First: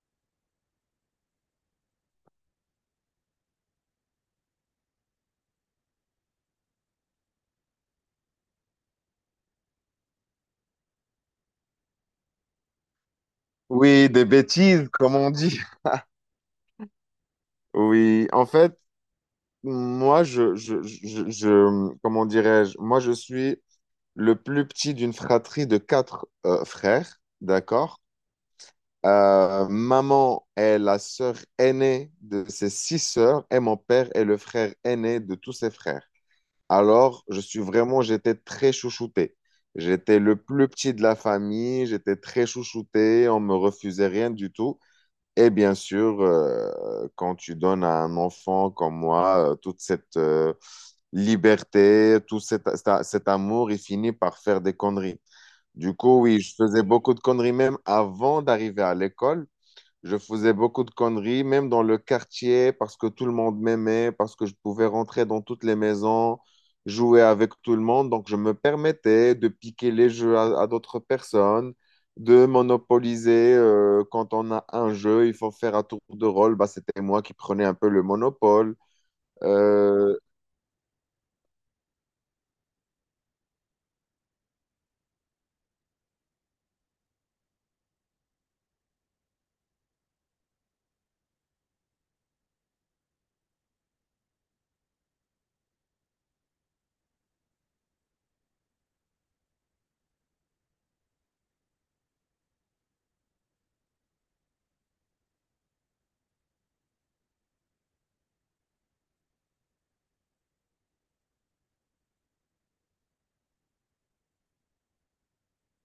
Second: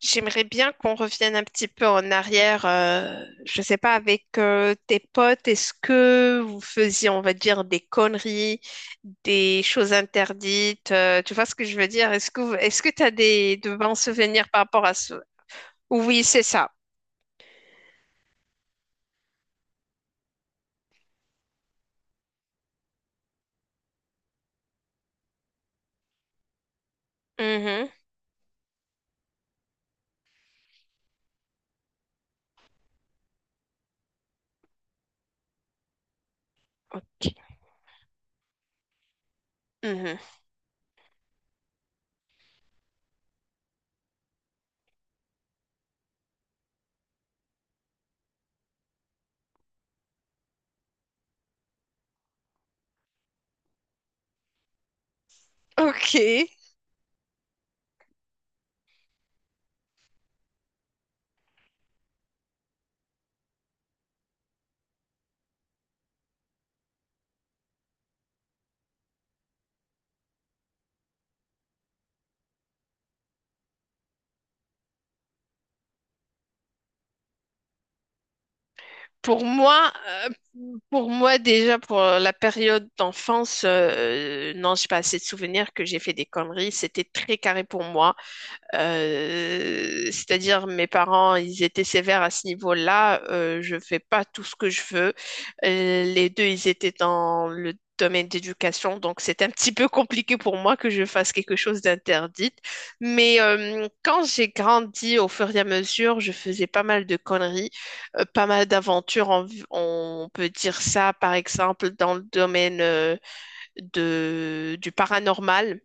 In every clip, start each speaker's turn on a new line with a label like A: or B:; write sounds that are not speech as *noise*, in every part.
A: J'aimerais bien qu'on revienne un petit peu en arrière. Je sais pas, avec tes potes, est-ce que vous faisiez, on va dire, des conneries, des choses interdites? Tu vois ce que je veux dire? Est-ce que tu as des de bons
B: Oui, des
A: souvenirs par rapport
B: bêtises,
A: à ce?
B: comme on dit.
A: Oui, c'est ça.
B: Oui, en fait, moi, comment dirais-je, moi, je suis le plus petit d'une fratrie de quatre frères,
A: Mhm.
B: d'accord? Maman est la sœur aînée de ses six sœurs et mon père est le frère aîné de tous ses frères. Alors, je
A: Ok.
B: suis vraiment, j'étais très chouchouté.
A: Mhm.
B: J'étais le plus petit de la famille, j'étais très chouchouté, on me refusait rien du tout. Et bien sûr, quand tu donnes à un enfant comme moi toute cette liberté, tout cet amour, il finit par faire des conneries. Du
A: Ok.
B: coup, oui, je faisais beaucoup de conneries même avant d'arriver à l'école. Je faisais beaucoup de conneries, même dans le quartier, parce que tout le monde m'aimait, parce que je pouvais rentrer dans toutes les maisons, jouer avec tout le monde. Donc, je me permettais de piquer les jeux à d'autres personnes, de monopoliser. Quand on a un jeu, il faut faire un tour de rôle. Bah, c'était moi qui prenais un peu le monopole.
A: Pour moi,
B: Euh,
A: euh, pour moi déjà pour la période d'enfance, non, j'ai pas assez de souvenirs que j'ai fait des conneries. C'était très carré pour moi. C'est-à-dire mes parents, ils étaient sévères à ce niveau-là. Je fais pas tout ce que je veux. Les deux, ils étaient dans le domaine d'éducation, donc c'est un petit peu compliqué pour moi que je fasse quelque chose d'interdit. Mais quand j'ai grandi, au fur et à mesure, je faisais pas mal de conneries, pas mal d'aventures, on peut dire ça, par exemple, dans le domaine du paranormal.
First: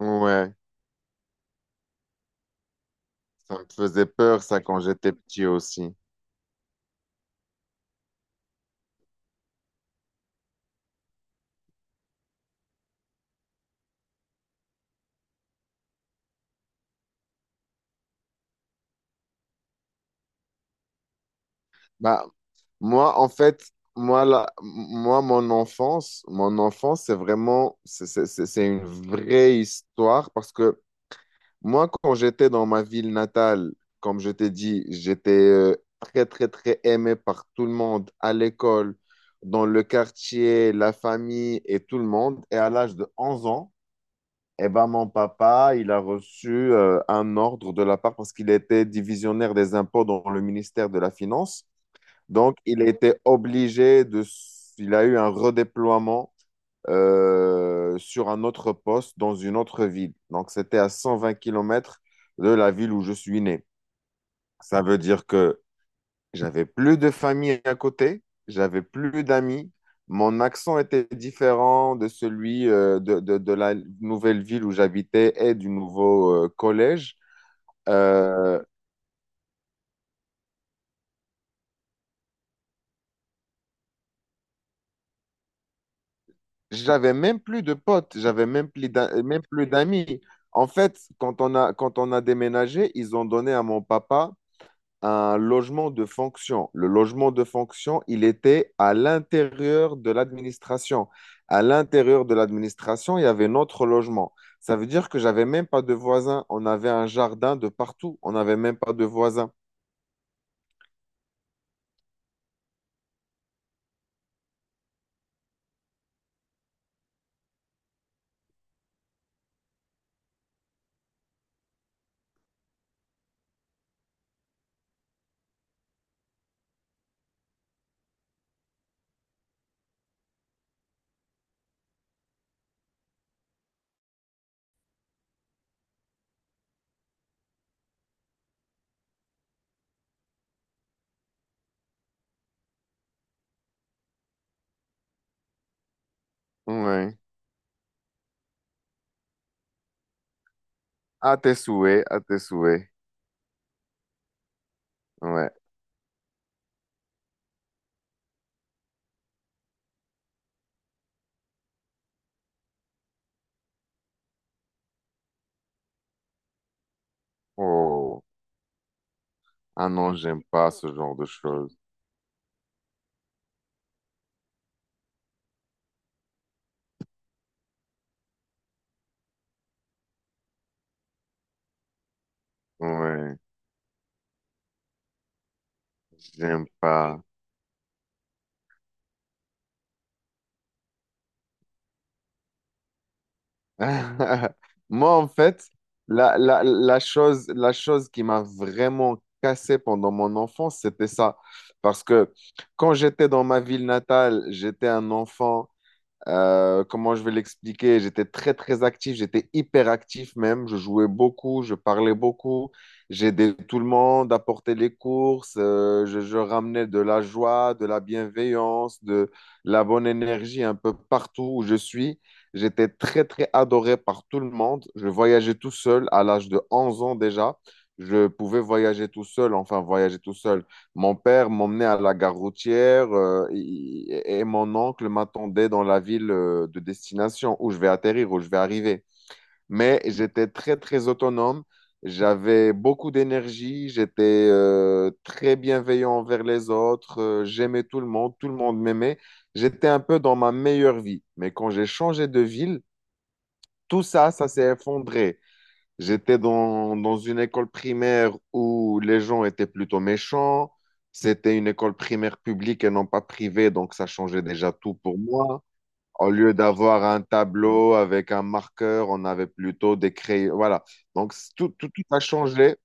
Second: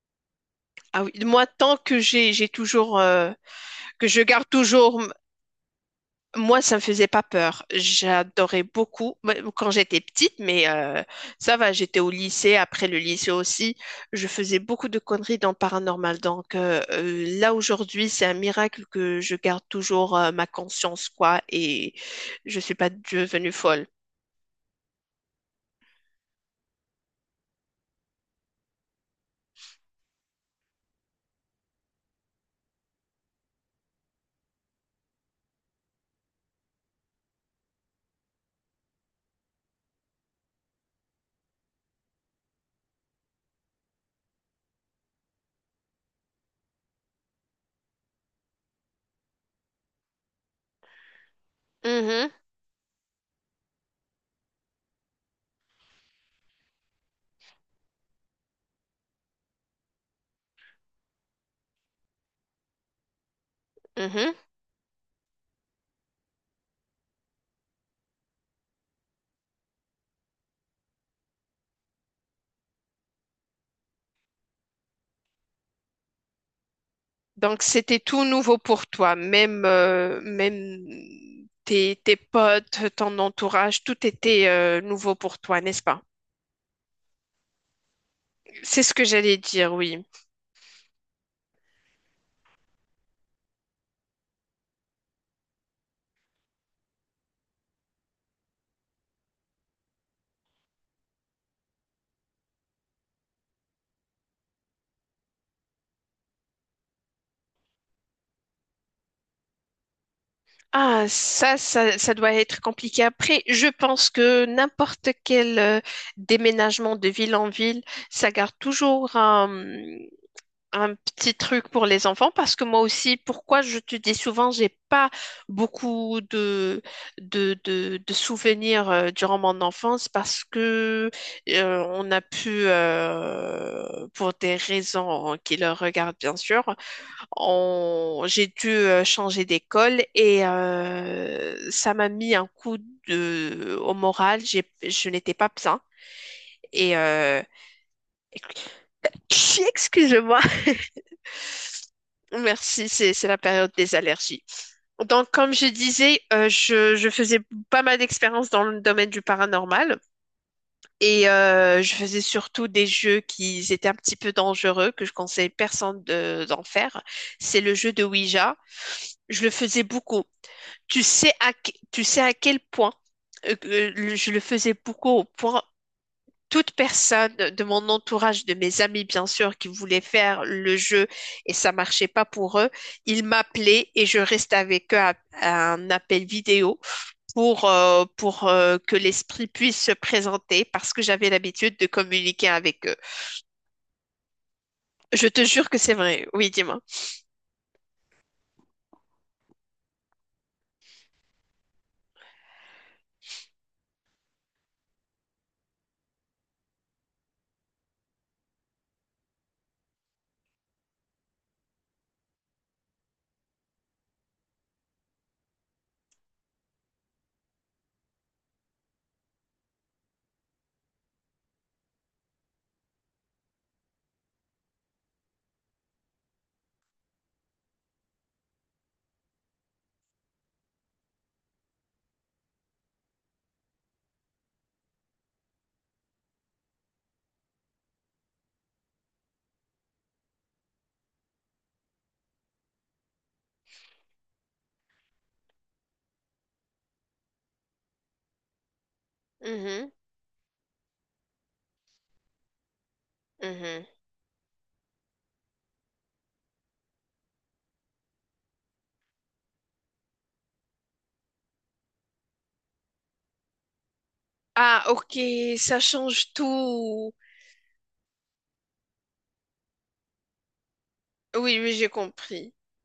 B: ouais,
A: Ah oui, moi, tant que j'ai toujours
B: ça me faisait
A: que je
B: peur,
A: garde
B: ça, quand
A: toujours.
B: j'étais petit aussi.
A: Moi, ça me faisait pas peur. J'adorais beaucoup bah, quand j'étais petite, mais ça va, j'étais au lycée, après le lycée aussi. Je faisais beaucoup de conneries dans le paranormal. Donc là, aujourd'hui, c'est un miracle que je garde toujours ma conscience, quoi, et
B: Bah,
A: je suis pas
B: moi, en
A: devenue
B: fait,
A: folle.
B: moi, là, moi, mon enfance, c'est vraiment, c'est une vraie histoire parce que moi, quand j'étais dans ma ville natale, comme je t'ai dit, j'étais très, très, très aimé par tout le monde à l'école, dans le quartier, la famille et tout le monde. Et à l'âge de 11 ans, eh ben, mon papa, il a reçu un ordre de la part parce qu'il était divisionnaire des impôts dans le ministère de la Finance.
A: Mhm,
B: Donc, il a été obligé de... Il a eu un redéploiement sur un autre poste dans une autre ville. Donc, c'était à 120 km de la ville où je suis né.
A: mhm.
B: Ça veut dire que j'avais plus de famille à côté, j'avais plus d'amis. Mon accent était différent de celui de la nouvelle ville où j'habitais et du nouveau collège.
A: Donc c'était tout
B: Euh,
A: nouveau pour toi, même, même tes, tes potes, ton entourage, tout était nouveau pour toi, n'est-ce pas?
B: J'avais même plus de potes, j'avais même
A: C'est
B: plus
A: ce que j'allais
B: même plus
A: dire, oui.
B: d'amis. En fait, quand on a déménagé, ils ont donné à mon papa un logement de fonction. Le logement de fonction, il était à l'intérieur de l'administration. À l'intérieur de l'administration, il y avait notre logement. Ça veut dire que j'avais même pas de voisins. On avait un jardin de partout. On n'avait même pas de voisins.
A: Ah, ça doit être compliqué. Après, je pense que n'importe quel déménagement de ville en ville, ça garde toujours un petit truc pour les enfants parce que moi aussi, pourquoi je te dis souvent, j'ai pas beaucoup de, de souvenirs durant mon enfance parce que on a pu, pour des raisons qui leur regardent bien sûr, j'ai dû changer d'école et ça m'a mis un coup de… au moral. Je n'étais pas bien. Et
B: Ouais.
A: *laughs* excusez-moi.
B: À tes souhaits, à tes
A: Merci,
B: souhaits.
A: c'est la période des allergies. Donc,
B: Ouais.
A: comme je disais, je faisais pas mal d'expériences dans le domaine du paranormal et je faisais surtout des jeux qui étaient un petit peu dangereux, que je conseille personne d'en faire. C'est le jeu de
B: Oh.
A: Ouija. Je le faisais
B: Ah non,
A: beaucoup.
B: j'aime pas ce genre de choses.
A: Tu sais à quel point je le faisais beaucoup au point toute personne de mon entourage, de mes amis bien sûr, qui voulaient faire le jeu et ça marchait pas pour eux, ils
B: Ouais.
A: m'appelaient et je restais avec eux à un appel
B: J'aime
A: vidéo
B: pas.
A: pour que l'esprit puisse se présenter parce que j'avais l'habitude de communiquer avec eux.
B: *laughs* Moi,
A: Je
B: en
A: te
B: fait,
A: jure que c'est vrai.
B: la,
A: Oui,
B: la,
A: dis-moi.
B: la chose, la chose qui m'a vraiment cassé pendant mon enfance, c'était ça. Parce que quand j'étais dans ma ville natale, j'étais un enfant. Comment je vais l'expliquer? J'étais très, très actif, j'étais hyper actif même. Je jouais beaucoup, je parlais beaucoup, j'aidais tout le monde à porter les courses, je ramenais de la joie, de la bienveillance, de la bonne énergie un peu partout où je suis. J'étais très, très adoré par tout le monde. Je voyageais tout seul à l'âge de 11 ans déjà. Je pouvais voyager tout seul, enfin voyager tout seul. Mon père m'emmenait à la gare routière et mon oncle m'attendait dans la ville de destination où je vais atterrir, où je vais arriver. Mais j'étais très, très autonome. J'avais beaucoup d'énergie. J'étais très bienveillant envers les autres. J'aimais tout le monde. Tout le monde m'aimait. J'étais
A: Mhm,
B: un peu dans ma meilleure vie. Mais quand j'ai changé de ville,
A: mhm.
B: tout ça, ça s'est effondré. J'étais dans une école primaire où les gens étaient plutôt méchants. C'était une école primaire publique et non pas privée, donc ça changeait déjà
A: Ah,
B: tout pour
A: ok,
B: moi.
A: ça
B: Au
A: change
B: lieu d'avoir
A: tout.
B: un tableau avec un marqueur, on avait plutôt des crayons. Voilà. Donc
A: Oui,
B: tout,
A: oui, j'ai
B: tout, tout a
A: compris.
B: changé.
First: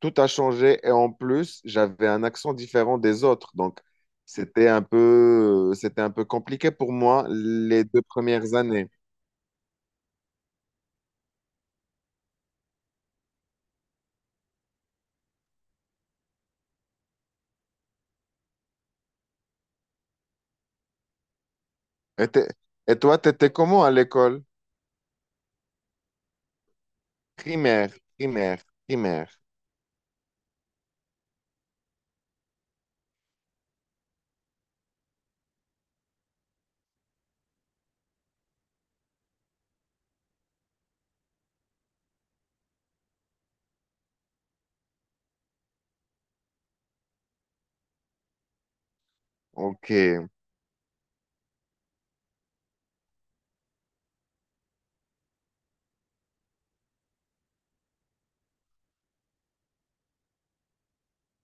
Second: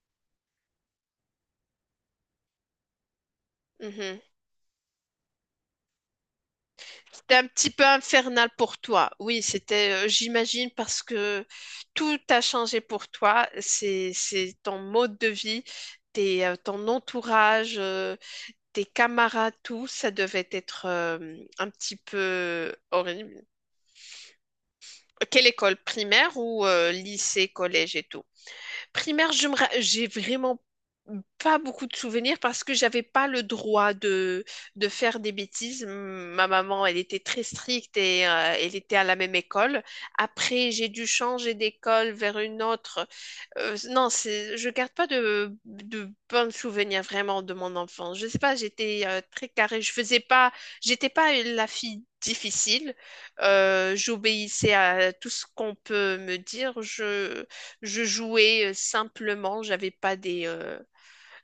B: Tout a changé. Et en plus, j'avais un accent différent des autres. Donc
A: Mhm.
B: c'était un peu compliqué pour moi
A: C'était un petit peu
B: les deux
A: infernal
B: premières
A: pour
B: années.
A: toi. Oui, c'était, j'imagine, parce que tout a changé pour toi. C'est ton mode de vie, tes, ton entourage, tes camarades, tout. Ça devait être un petit
B: Et,
A: peu
B: et toi,
A: horrible.
B: t'étais comment à l'école?
A: Quelle école primaire ou lycée,
B: Primaire,
A: collège et tout?
B: primaire, primaire.
A: Primaire, j'ai vraiment pas beaucoup de souvenirs parce que j'avais pas le droit de faire des bêtises. Ma maman, elle était très stricte et elle était à la même école. Après, j'ai dû changer d'école vers une autre. Non, c'est, je garde pas de, de bons souvenirs vraiment de mon enfance. Je sais pas, j'étais très carrée. Je faisais
B: OK.
A: pas, j'étais pas la fille difficile. J'obéissais à tout ce qu'on peut me dire. Je jouais simplement, j'avais pas des.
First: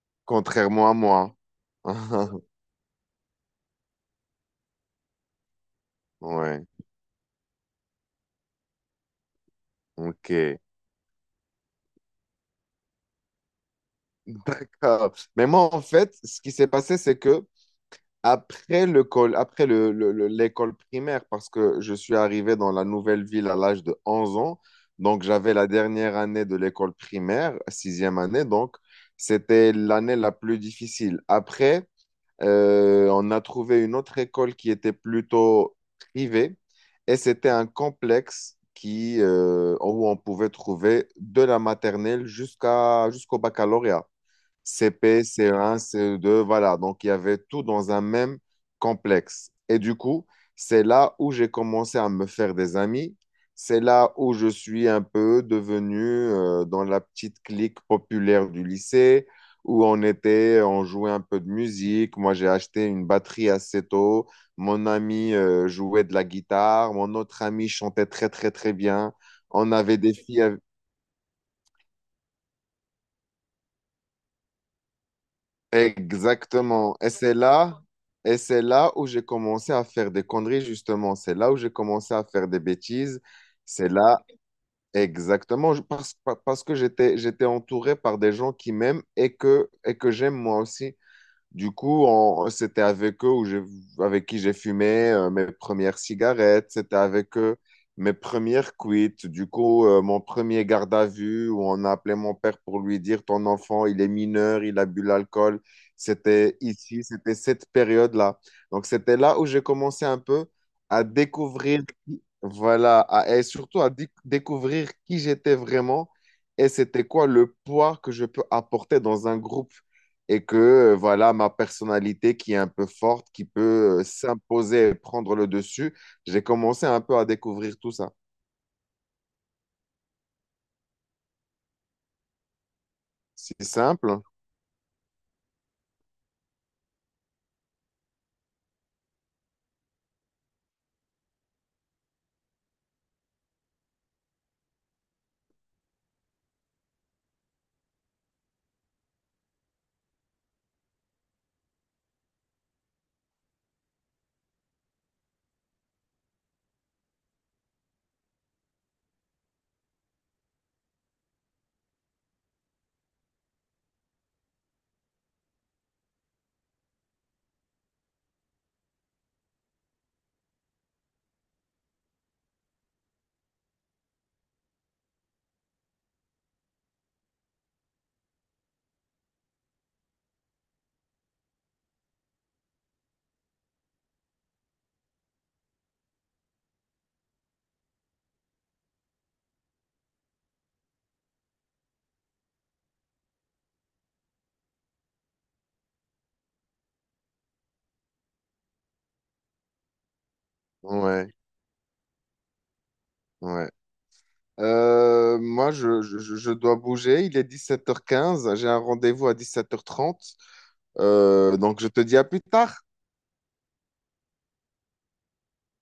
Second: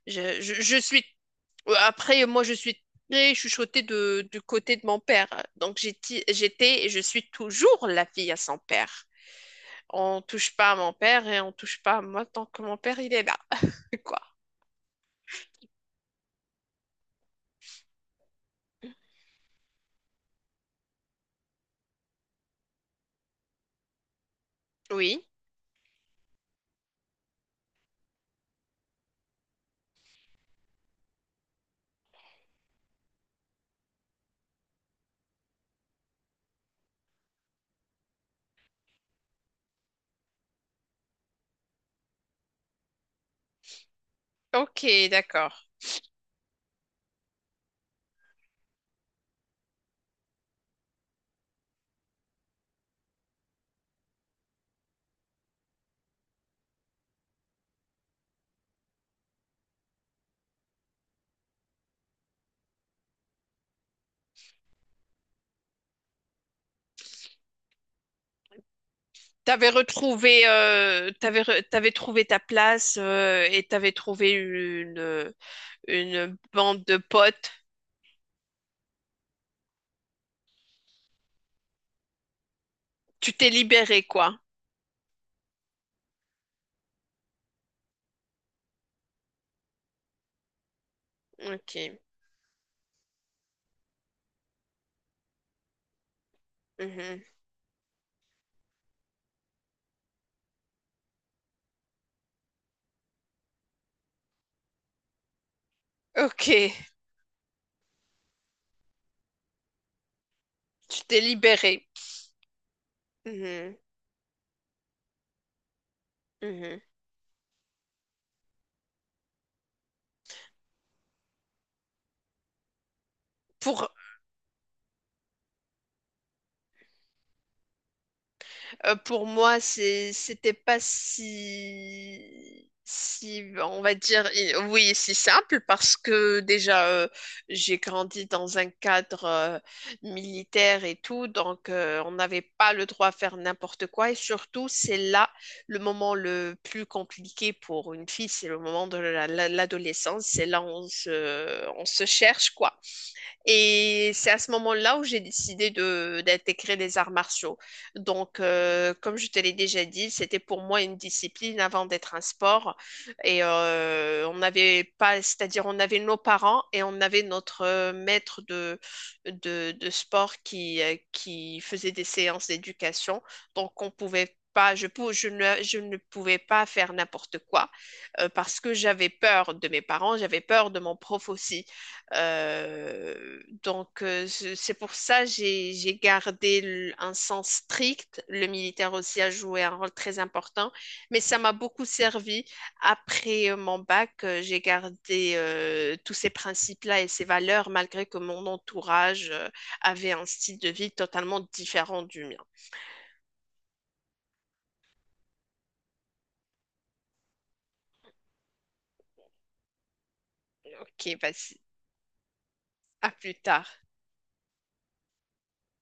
A: Je
B: Contrairement à
A: suis.
B: moi.
A: Après, moi,
B: *laughs*
A: je suis très chuchotée de, du côté de mon père. Donc, j'étais,
B: Ouais,
A: j'étais et je suis toujours la fille à son père. On touche
B: OK.
A: pas à mon père et on touche pas à moi tant que mon père, il est là. *laughs* Quoi.
B: D'accord. Mais moi, en fait, ce qui s'est passé, c'est que après après l'école primaire, parce que je suis arrivé dans la nouvelle ville à l'âge de 11 ans, donc
A: Oui.
B: j'avais la dernière année de l'école primaire, sixième année, donc c'était l'année la plus difficile. Après, on a trouvé une autre école qui était plutôt privée et c'était un complexe où on pouvait trouver de la maternelle jusqu'au baccalauréat.
A: Ok,
B: CP,
A: d'accord.
B: CE1, CE2, voilà. Donc, il y avait tout dans un même complexe. Et du coup, c'est là où j'ai commencé à me faire des amis. C'est là où je suis un peu devenu dans la petite clique populaire du lycée, où on était, on jouait un peu de musique. Moi, j'ai acheté une batterie assez tôt. Mon ami jouait de la guitare. Mon autre ami chantait très, très, très bien.
A: T'avais
B: On avait des
A: retrouvé,
B: filles.
A: t'avais, t'avais trouvé ta place et t'avais trouvé une bande
B: Exactement.
A: de
B: Et c'est
A: potes.
B: là, et c'est là où j'ai commencé à faire des conneries, justement. C'est là où j'ai commencé à faire des bêtises.
A: Tu t'es
B: C'est
A: libérée
B: là,
A: quoi.
B: exactement, parce que j'étais entouré par des gens qui m'aiment et que j'aime moi aussi. Du
A: Ok.
B: coup, c'était avec eux avec qui j'ai fumé mes premières cigarettes, c'était
A: Mhm.
B: avec eux mes premières cuites. Du coup, mon premier garde à vue où on a appelé mon père pour lui dire ton enfant, il est mineur, il a bu l'alcool.
A: Ok,
B: C'était ici, c'était cette période-là. Donc, c'était là où j'ai commencé un peu
A: tu
B: à
A: t'es
B: découvrir,
A: libéré.
B: voilà, et
A: Mhm,
B: surtout à découvrir qui j'étais vraiment et
A: mhm.
B: c'était quoi le poids que je peux apporter dans un groupe et que voilà ma personnalité qui est un peu forte, qui
A: Pour,
B: peut s'imposer et prendre le dessus. J'ai commencé un peu à découvrir tout ça.
A: pour moi, c'est, c'était pas si, si,
B: C'est
A: on va
B: simple, hein.
A: dire, oui, si simple parce que déjà, j'ai grandi dans un cadre militaire et tout, donc on n'avait pas le droit à faire n'importe quoi. Et surtout, c'est là le moment le plus compliqué pour une fille, c'est le moment de l'adolescence. C'est là où on se cherche, quoi. Et c'est à ce moment-là où j'ai décidé de d'intégrer les arts martiaux. Donc, comme je te l'ai déjà dit, c'était pour moi une discipline avant d'être un sport. Et on n'avait pas, c'est-à-dire on avait nos parents et on avait notre maître de, de sport qui faisait des séances d'éducation. Donc, on pouvait pas, je ne pouvais pas faire n'importe quoi parce que j'avais peur de mes parents, j'avais peur de mon prof aussi. Euh, c'est pour ça j'ai gardé un sens strict. Le militaire aussi a joué un rôle très important, mais ça m'a beaucoup servi. Après mon bac, j'ai gardé tous ces principes-là et ces valeurs, malgré que mon entourage avait un style de vie
B: Ouais,
A: totalement différent du mien.
B: ouais. Moi, je dois bouger. Il est 17h15. J'ai un rendez-vous à 17h30.
A: Ok, vas-y,
B: Donc, je te dis à plus tard.
A: à plus tard.